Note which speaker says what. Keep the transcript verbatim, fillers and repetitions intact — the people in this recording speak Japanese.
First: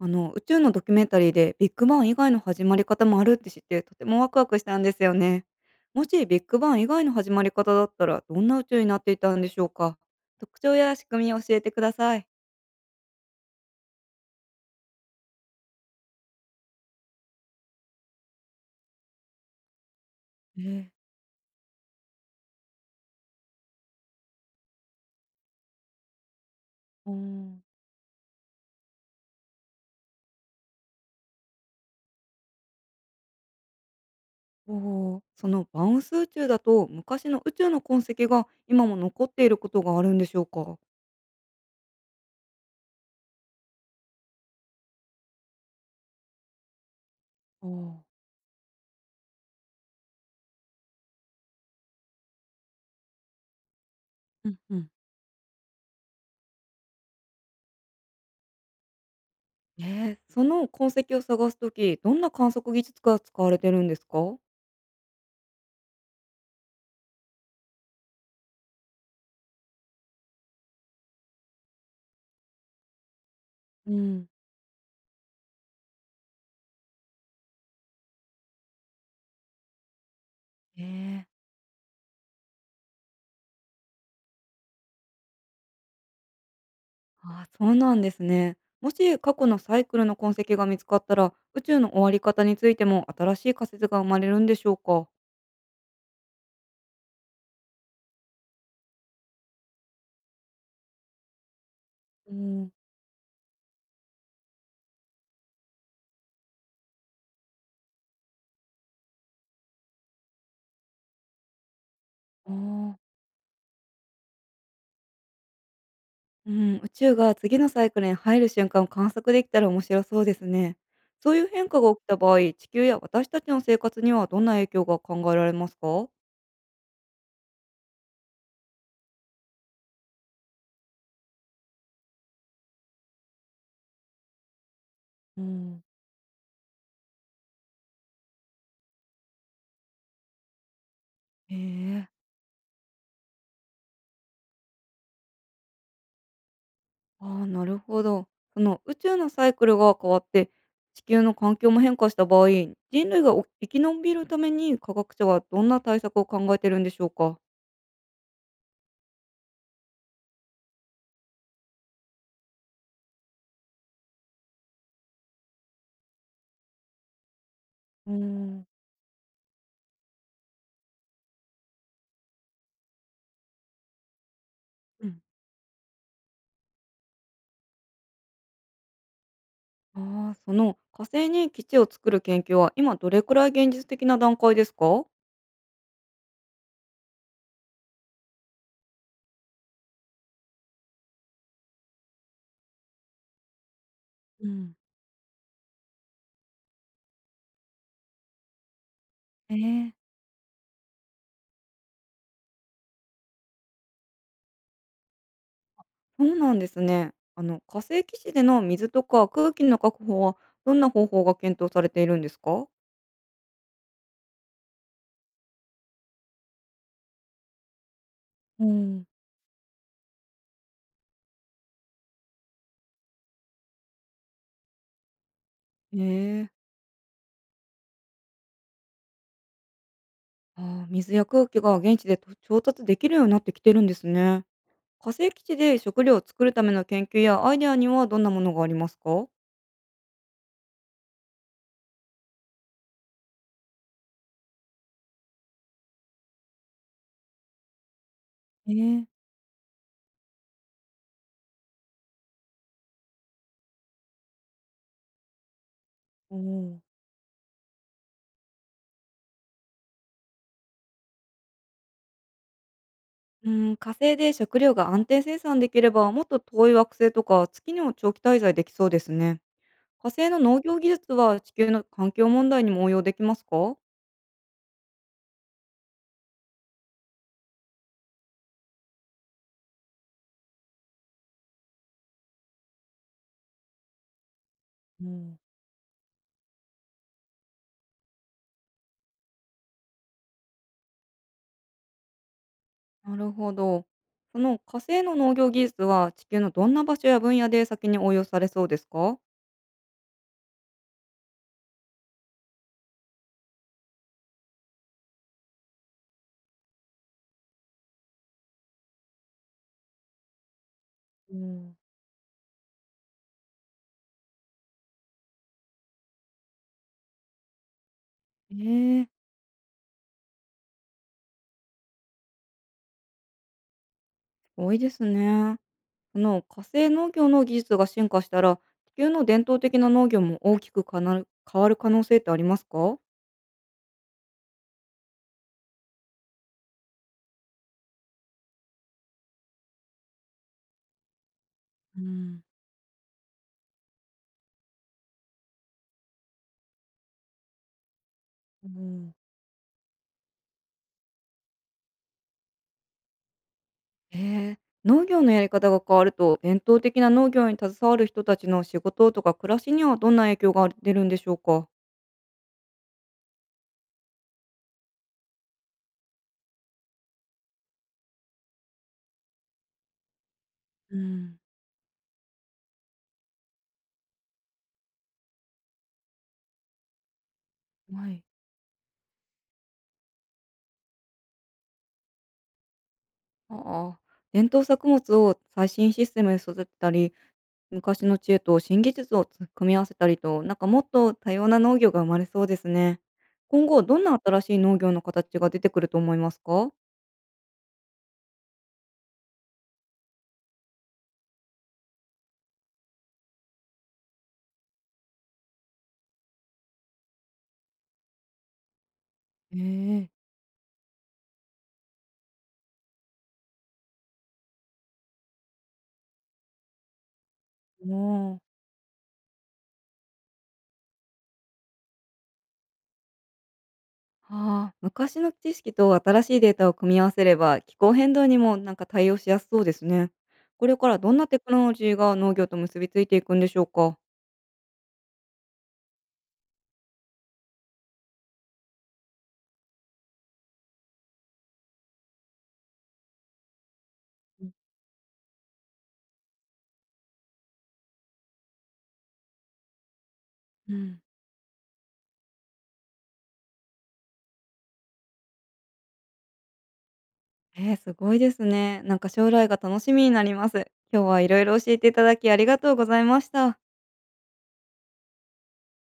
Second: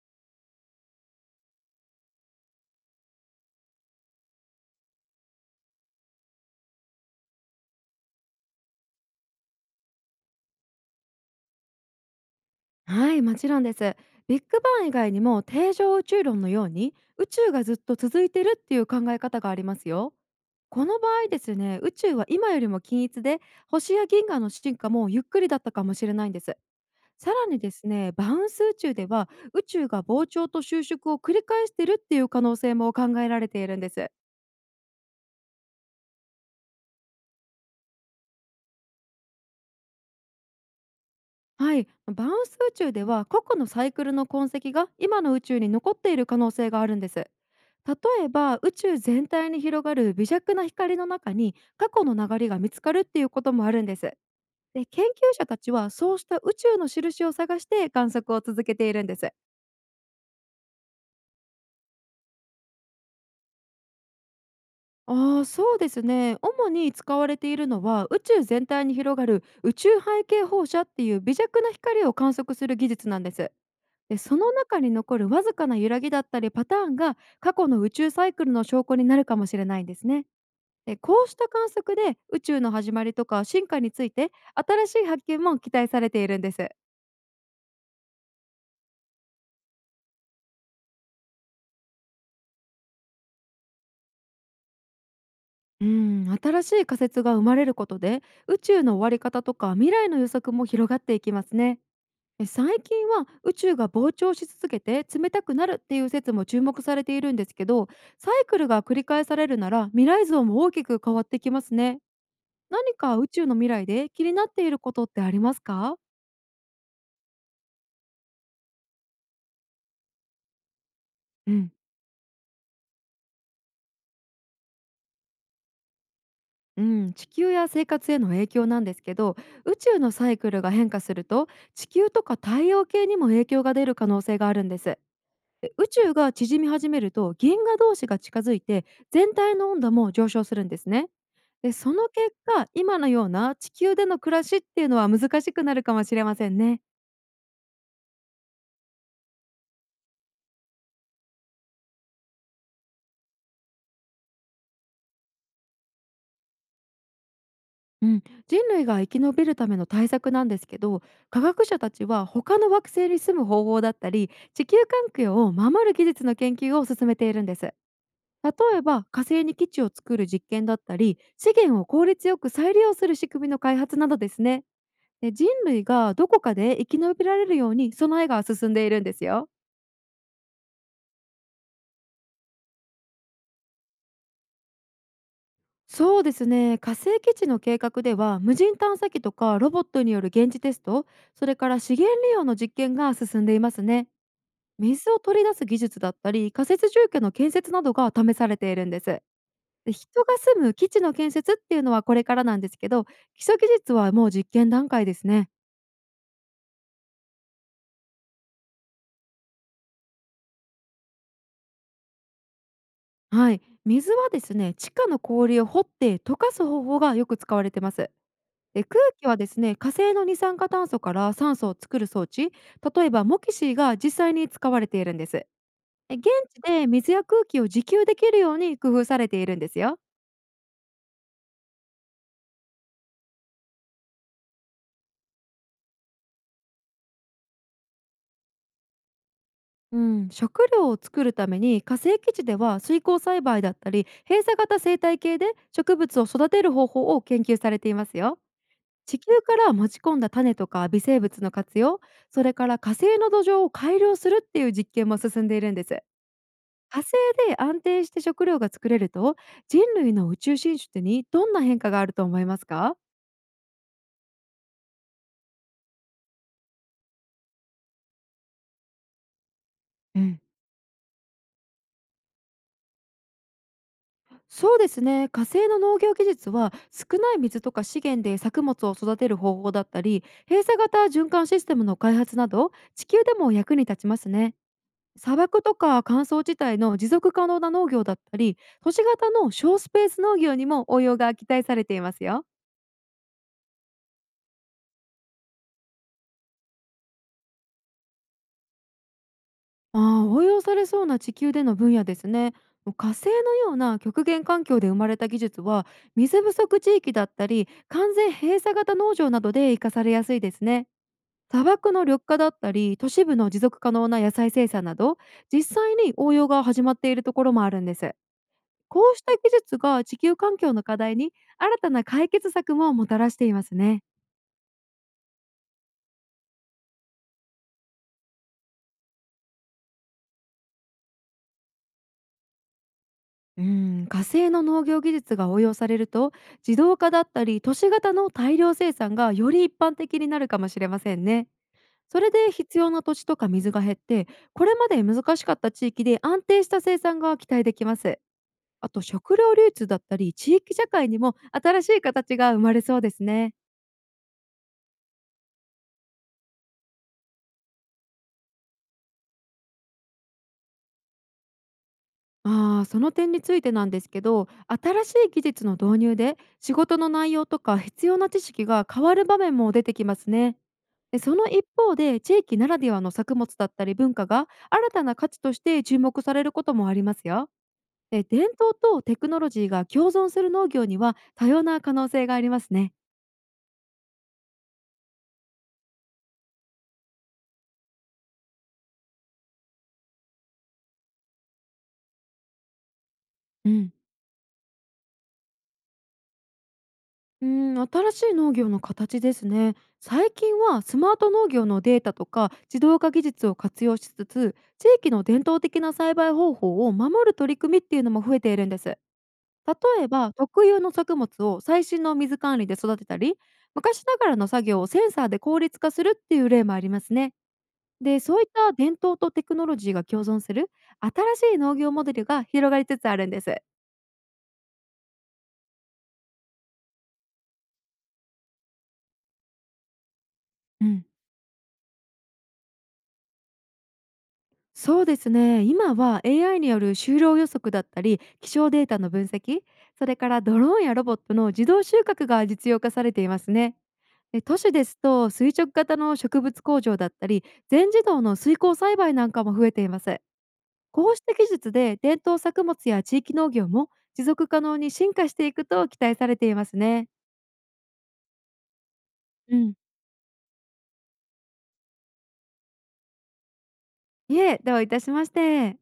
Speaker 1: あの、宇宙のドキュメンタリーでビッグバン以外の始まり方もあるって知ってとてもワクワクしたんですよね。もしビッグバン以外の始まり方だったらどんな宇宙になっていたんでしょうか、特徴や仕組みを教えてください。
Speaker 2: はい、もちろんです。ビッグバン以外にも定常宇宙論のように宇宙がずっと続いてるっていう考え方がありますよ。こ
Speaker 1: ええ。
Speaker 2: の場合ですね、宇宙は今よりも均一で星や銀河の進化もゆっくりだったかもしれないんです。
Speaker 1: お
Speaker 2: さら
Speaker 1: ー。
Speaker 2: にですね、バウンス宇宙では宇宙が膨張と収縮を繰り返してるっていう可能性も考えられているんです。
Speaker 1: おー。そのバウンス宇宙だと昔の宇宙の痕跡が今も残っていることがあるんでしょうか？
Speaker 2: はい、まバウンス宇宙では過去のサイクルの痕跡が今の宇宙に残っている可能性があるんです。
Speaker 1: お
Speaker 2: 例
Speaker 1: お。
Speaker 2: えば宇宙全体に広がる微弱な光の中に過去の流れが見つかるっていうこともあるんです。
Speaker 1: うんう
Speaker 2: で
Speaker 1: ん。
Speaker 2: 研究者たちはそうした宇宙の印を探して観測を続けているんです。
Speaker 1: えー、その痕跡を探すときどんな観測技術が使われてるんですか？
Speaker 2: あーそうですね、主に使われているのは宇宙全体に広がる宇宙背景放射っていう微弱な光を観測する技術なんです。
Speaker 1: うう
Speaker 2: で
Speaker 1: ん。
Speaker 2: その中に残るわずかな揺らぎだったりパターンが過去の宇宙サイクルの証拠になるかもしれないんですね。でこ
Speaker 1: え
Speaker 2: うし
Speaker 1: え。
Speaker 2: た観測で宇宙の始まりとか進化について新しい発見も期待されているんです。
Speaker 1: ああ、そうなんですね。もし過去のサイクルの痕跡が見つかったら、宇宙の終わり方についても新しい仮説が生まれるんでしょうか。
Speaker 2: うん、新しい仮説が生まれることで宇宙の終わり方とか未来の予測も広がっていきますね。
Speaker 1: う
Speaker 2: え
Speaker 1: ん。
Speaker 2: 最近は宇宙が膨張し続けて冷たくなるっていう説も注目されているんですけど、サイクルが繰り返されるなら未来像も大きく変わってきますね。
Speaker 1: あ
Speaker 2: 何
Speaker 1: あ、
Speaker 2: か宇宙の未来で気になっていることってありますか？
Speaker 1: うん、宇宙が次のサイクルに入る瞬間を観測できたら面白そうですね。そういう
Speaker 2: う
Speaker 1: 変
Speaker 2: ん、
Speaker 1: 化が起きた場合、地球や私たちの生活にはどんな影響が考えられますか？
Speaker 2: うん、地球や生活への影響なんですけど、宇宙のサイクルが変化すると地球とか太陽系にも影響が出る可能性があるんです。
Speaker 1: う
Speaker 2: で
Speaker 1: ん。
Speaker 2: 宇宙が縮み始めると銀河同士が近づいて全体の温度も上昇するんですね。
Speaker 1: へ
Speaker 2: でその
Speaker 1: え。
Speaker 2: 結果今のような地球での暮らしっていうのは難しくなるかもしれませんね。
Speaker 1: ああ、なるほど。その宇宙のサイクルが変わって地球の環境も変化した場合、人類がお生き延びるために科学者はどんな対策を考えてるんでしょうか。
Speaker 2: うん、人類が生き延びるための対策なんですけど、科学者たちは他の惑星に住む方法だったり地球環境を守る技術の研究を進めているんです。例
Speaker 1: うーん。
Speaker 2: えば火星に基地を作る実験だったり資源を効率よく再利用する仕組みの開発などですね。
Speaker 1: うん。
Speaker 2: で人類がどこかで生き延びられるように備えが進んでいるんですよ。
Speaker 1: ああ、その火星に基地を作る研究は今どれくらい現実的な段階ですか。
Speaker 2: そうですね、火星基地の計画では無人探査機とかロボットによる現地テスト、それから資源利用の実験が進んでいますね。
Speaker 1: うん。
Speaker 2: 水を取り出す技術だったり仮設住居の建設などが試されているんです。
Speaker 1: え
Speaker 2: で
Speaker 1: え、
Speaker 2: 人が住む基地の建設っていうのはこれからなんですけど、基礎技術はもう実験段階ですね。
Speaker 1: そうなんですね。あの火星基地での水とか空気の確保はどんな方法が検討されているんですか。
Speaker 2: はい、水はですね地下の氷を掘って溶かす方法がよく使われてます。
Speaker 1: う
Speaker 2: で空
Speaker 1: ん。
Speaker 2: 気はですね火星の二酸化炭素から酸素を作る装置、例えばモキシーが実際に使われているんです。
Speaker 1: え
Speaker 2: で現
Speaker 1: え。
Speaker 2: 地で水や空気を自給できるように工夫されているんですよ。
Speaker 1: あー、水や空気が現地でと調達できるようになってきてるんですね。火星基地で食料を作るための研究やアイデアにはどんなものがありますか？
Speaker 2: うん、食料を作るために火星基地では水耕栽培だったり閉鎖型生態系で植物を育てる方法を研究されていますよ。
Speaker 1: ええ。
Speaker 2: 地球から持ち込んだ種とか微生物の活用、それから火星の土壌を改良するっていう実験も進んでいるんです。
Speaker 1: おお。
Speaker 2: 火星で安定して食料が作れると、人類の宇宙進出にどんな変化があると思いますか？
Speaker 1: うん、火星で食料が安定生産できればもっと遠い惑星とか月にも長期滞在できそうですね。火
Speaker 2: う
Speaker 1: 星の
Speaker 2: ん、
Speaker 1: 農業技術は地球の環境問題にも応用できますかー？
Speaker 2: そうですね、火星の農業技術は少ない水とか資源で作物を育てる方法だったり閉鎖型循環システムの開発など地球でも役に立ちますね。
Speaker 1: う
Speaker 2: 砂
Speaker 1: ん。
Speaker 2: 漠とか乾燥地帯の持続可能な農業だったり都市型の小スペース農業にも応用が期待されていますよ。
Speaker 1: なるほど。その火星の農業技術は地球のどんな場所や分野で先に応用されそうですか？
Speaker 2: ああ、応用されそうな地球での分野ですね。火星のような極限環境で生まれた技術は水不足地域だったり完全閉鎖型農場などで活かされやすいですね。
Speaker 1: う
Speaker 2: 砂
Speaker 1: ん。
Speaker 2: 漠の緑化だったり都市部の持続可能な野菜生産など、実際に応用が始まっているところもあるんです。こ
Speaker 1: ええ。
Speaker 2: うした技術が地球環境の課題に新たな解決策ももたらしていますね。
Speaker 1: 多いですね。あの火星農業の技術が進化したら、地球の伝統的な農業も大きくかな、変わる可能性ってありますか？
Speaker 2: うん、火星の農業技術が応用されると自動化だったり都市型の大量生産がより一般的になるかもしれませんね。
Speaker 1: う
Speaker 2: それ
Speaker 1: ん、
Speaker 2: で必要な土地とか水が減ってこれまで難しかった地域で安定した生産が期待できます。
Speaker 1: う
Speaker 2: あと
Speaker 1: ん。
Speaker 2: 食料流通だったり地域社会にも新しい形が生まれそうですね。
Speaker 1: ええ、農業のやり方が変わると、伝統的な農業に携わる人たちの仕事とか暮らしにはどんな影響が出るんでしょうか？
Speaker 2: ああ、その点についてなんですけど、新しい技術の導入で仕事の内容とか必要な知識が変わる場面も出てきますね。
Speaker 1: う
Speaker 2: でそ
Speaker 1: ん。
Speaker 2: の一方で地域ならではの作物だったり文化が新たな価値として注目されることもありますよ。
Speaker 1: は
Speaker 2: で
Speaker 1: い。
Speaker 2: 伝統とテクノロジーが共存する農業には多様な可能性がありますね。
Speaker 1: ああ、伝統作物を最新システムで育てたり、昔の知恵と新技術を組み合わせたりと、なんかもっと多様な農業が生まれそうですね。今
Speaker 2: う
Speaker 1: 後
Speaker 2: ん、
Speaker 1: どんな新しい農業の形が出てくると思いますか？
Speaker 2: うん、新しい農業の形ですね。最近はスマート農業のデータとか自動化技術を活用しつつ、地域の伝統的な栽培方法を守る取り組みっていうのも増えているんです。例
Speaker 1: ええ。
Speaker 2: えば、特有の作物を最新の水管理で育てたり、昔ながらの作業をセンサーで効率化するっていう例もありますね。で、
Speaker 1: も
Speaker 2: そうい
Speaker 1: う。
Speaker 2: った伝統とテクノロジーが共存する新しい農業モデルが広がりつつあるんです。
Speaker 1: はあ、昔の知識と新しいデータを組み合わせれば気候変動にもなんか対応しやすそうですね。これ
Speaker 2: う
Speaker 1: から
Speaker 2: ん。
Speaker 1: どんなテクノロジーが農業と結びついていくんでしょうか。
Speaker 2: そうですね、今は エーアイ による就労予測だったり気象データの分析、それからドローンやロボットの自動収穫が実用化されていますね。で都市ですと垂直型の植物工場だったり全自動の水耕栽培なんかも増えています。
Speaker 1: うん。
Speaker 2: こうした技術で伝統作物や地域農業も持続可能に進化していくと期待されていますね。
Speaker 1: えー、すごいですね。なんか将来が
Speaker 2: うん、
Speaker 1: 楽しみになります。今日はいろいろ教えていただきありがとうございました。
Speaker 2: いえ、どういたしまして。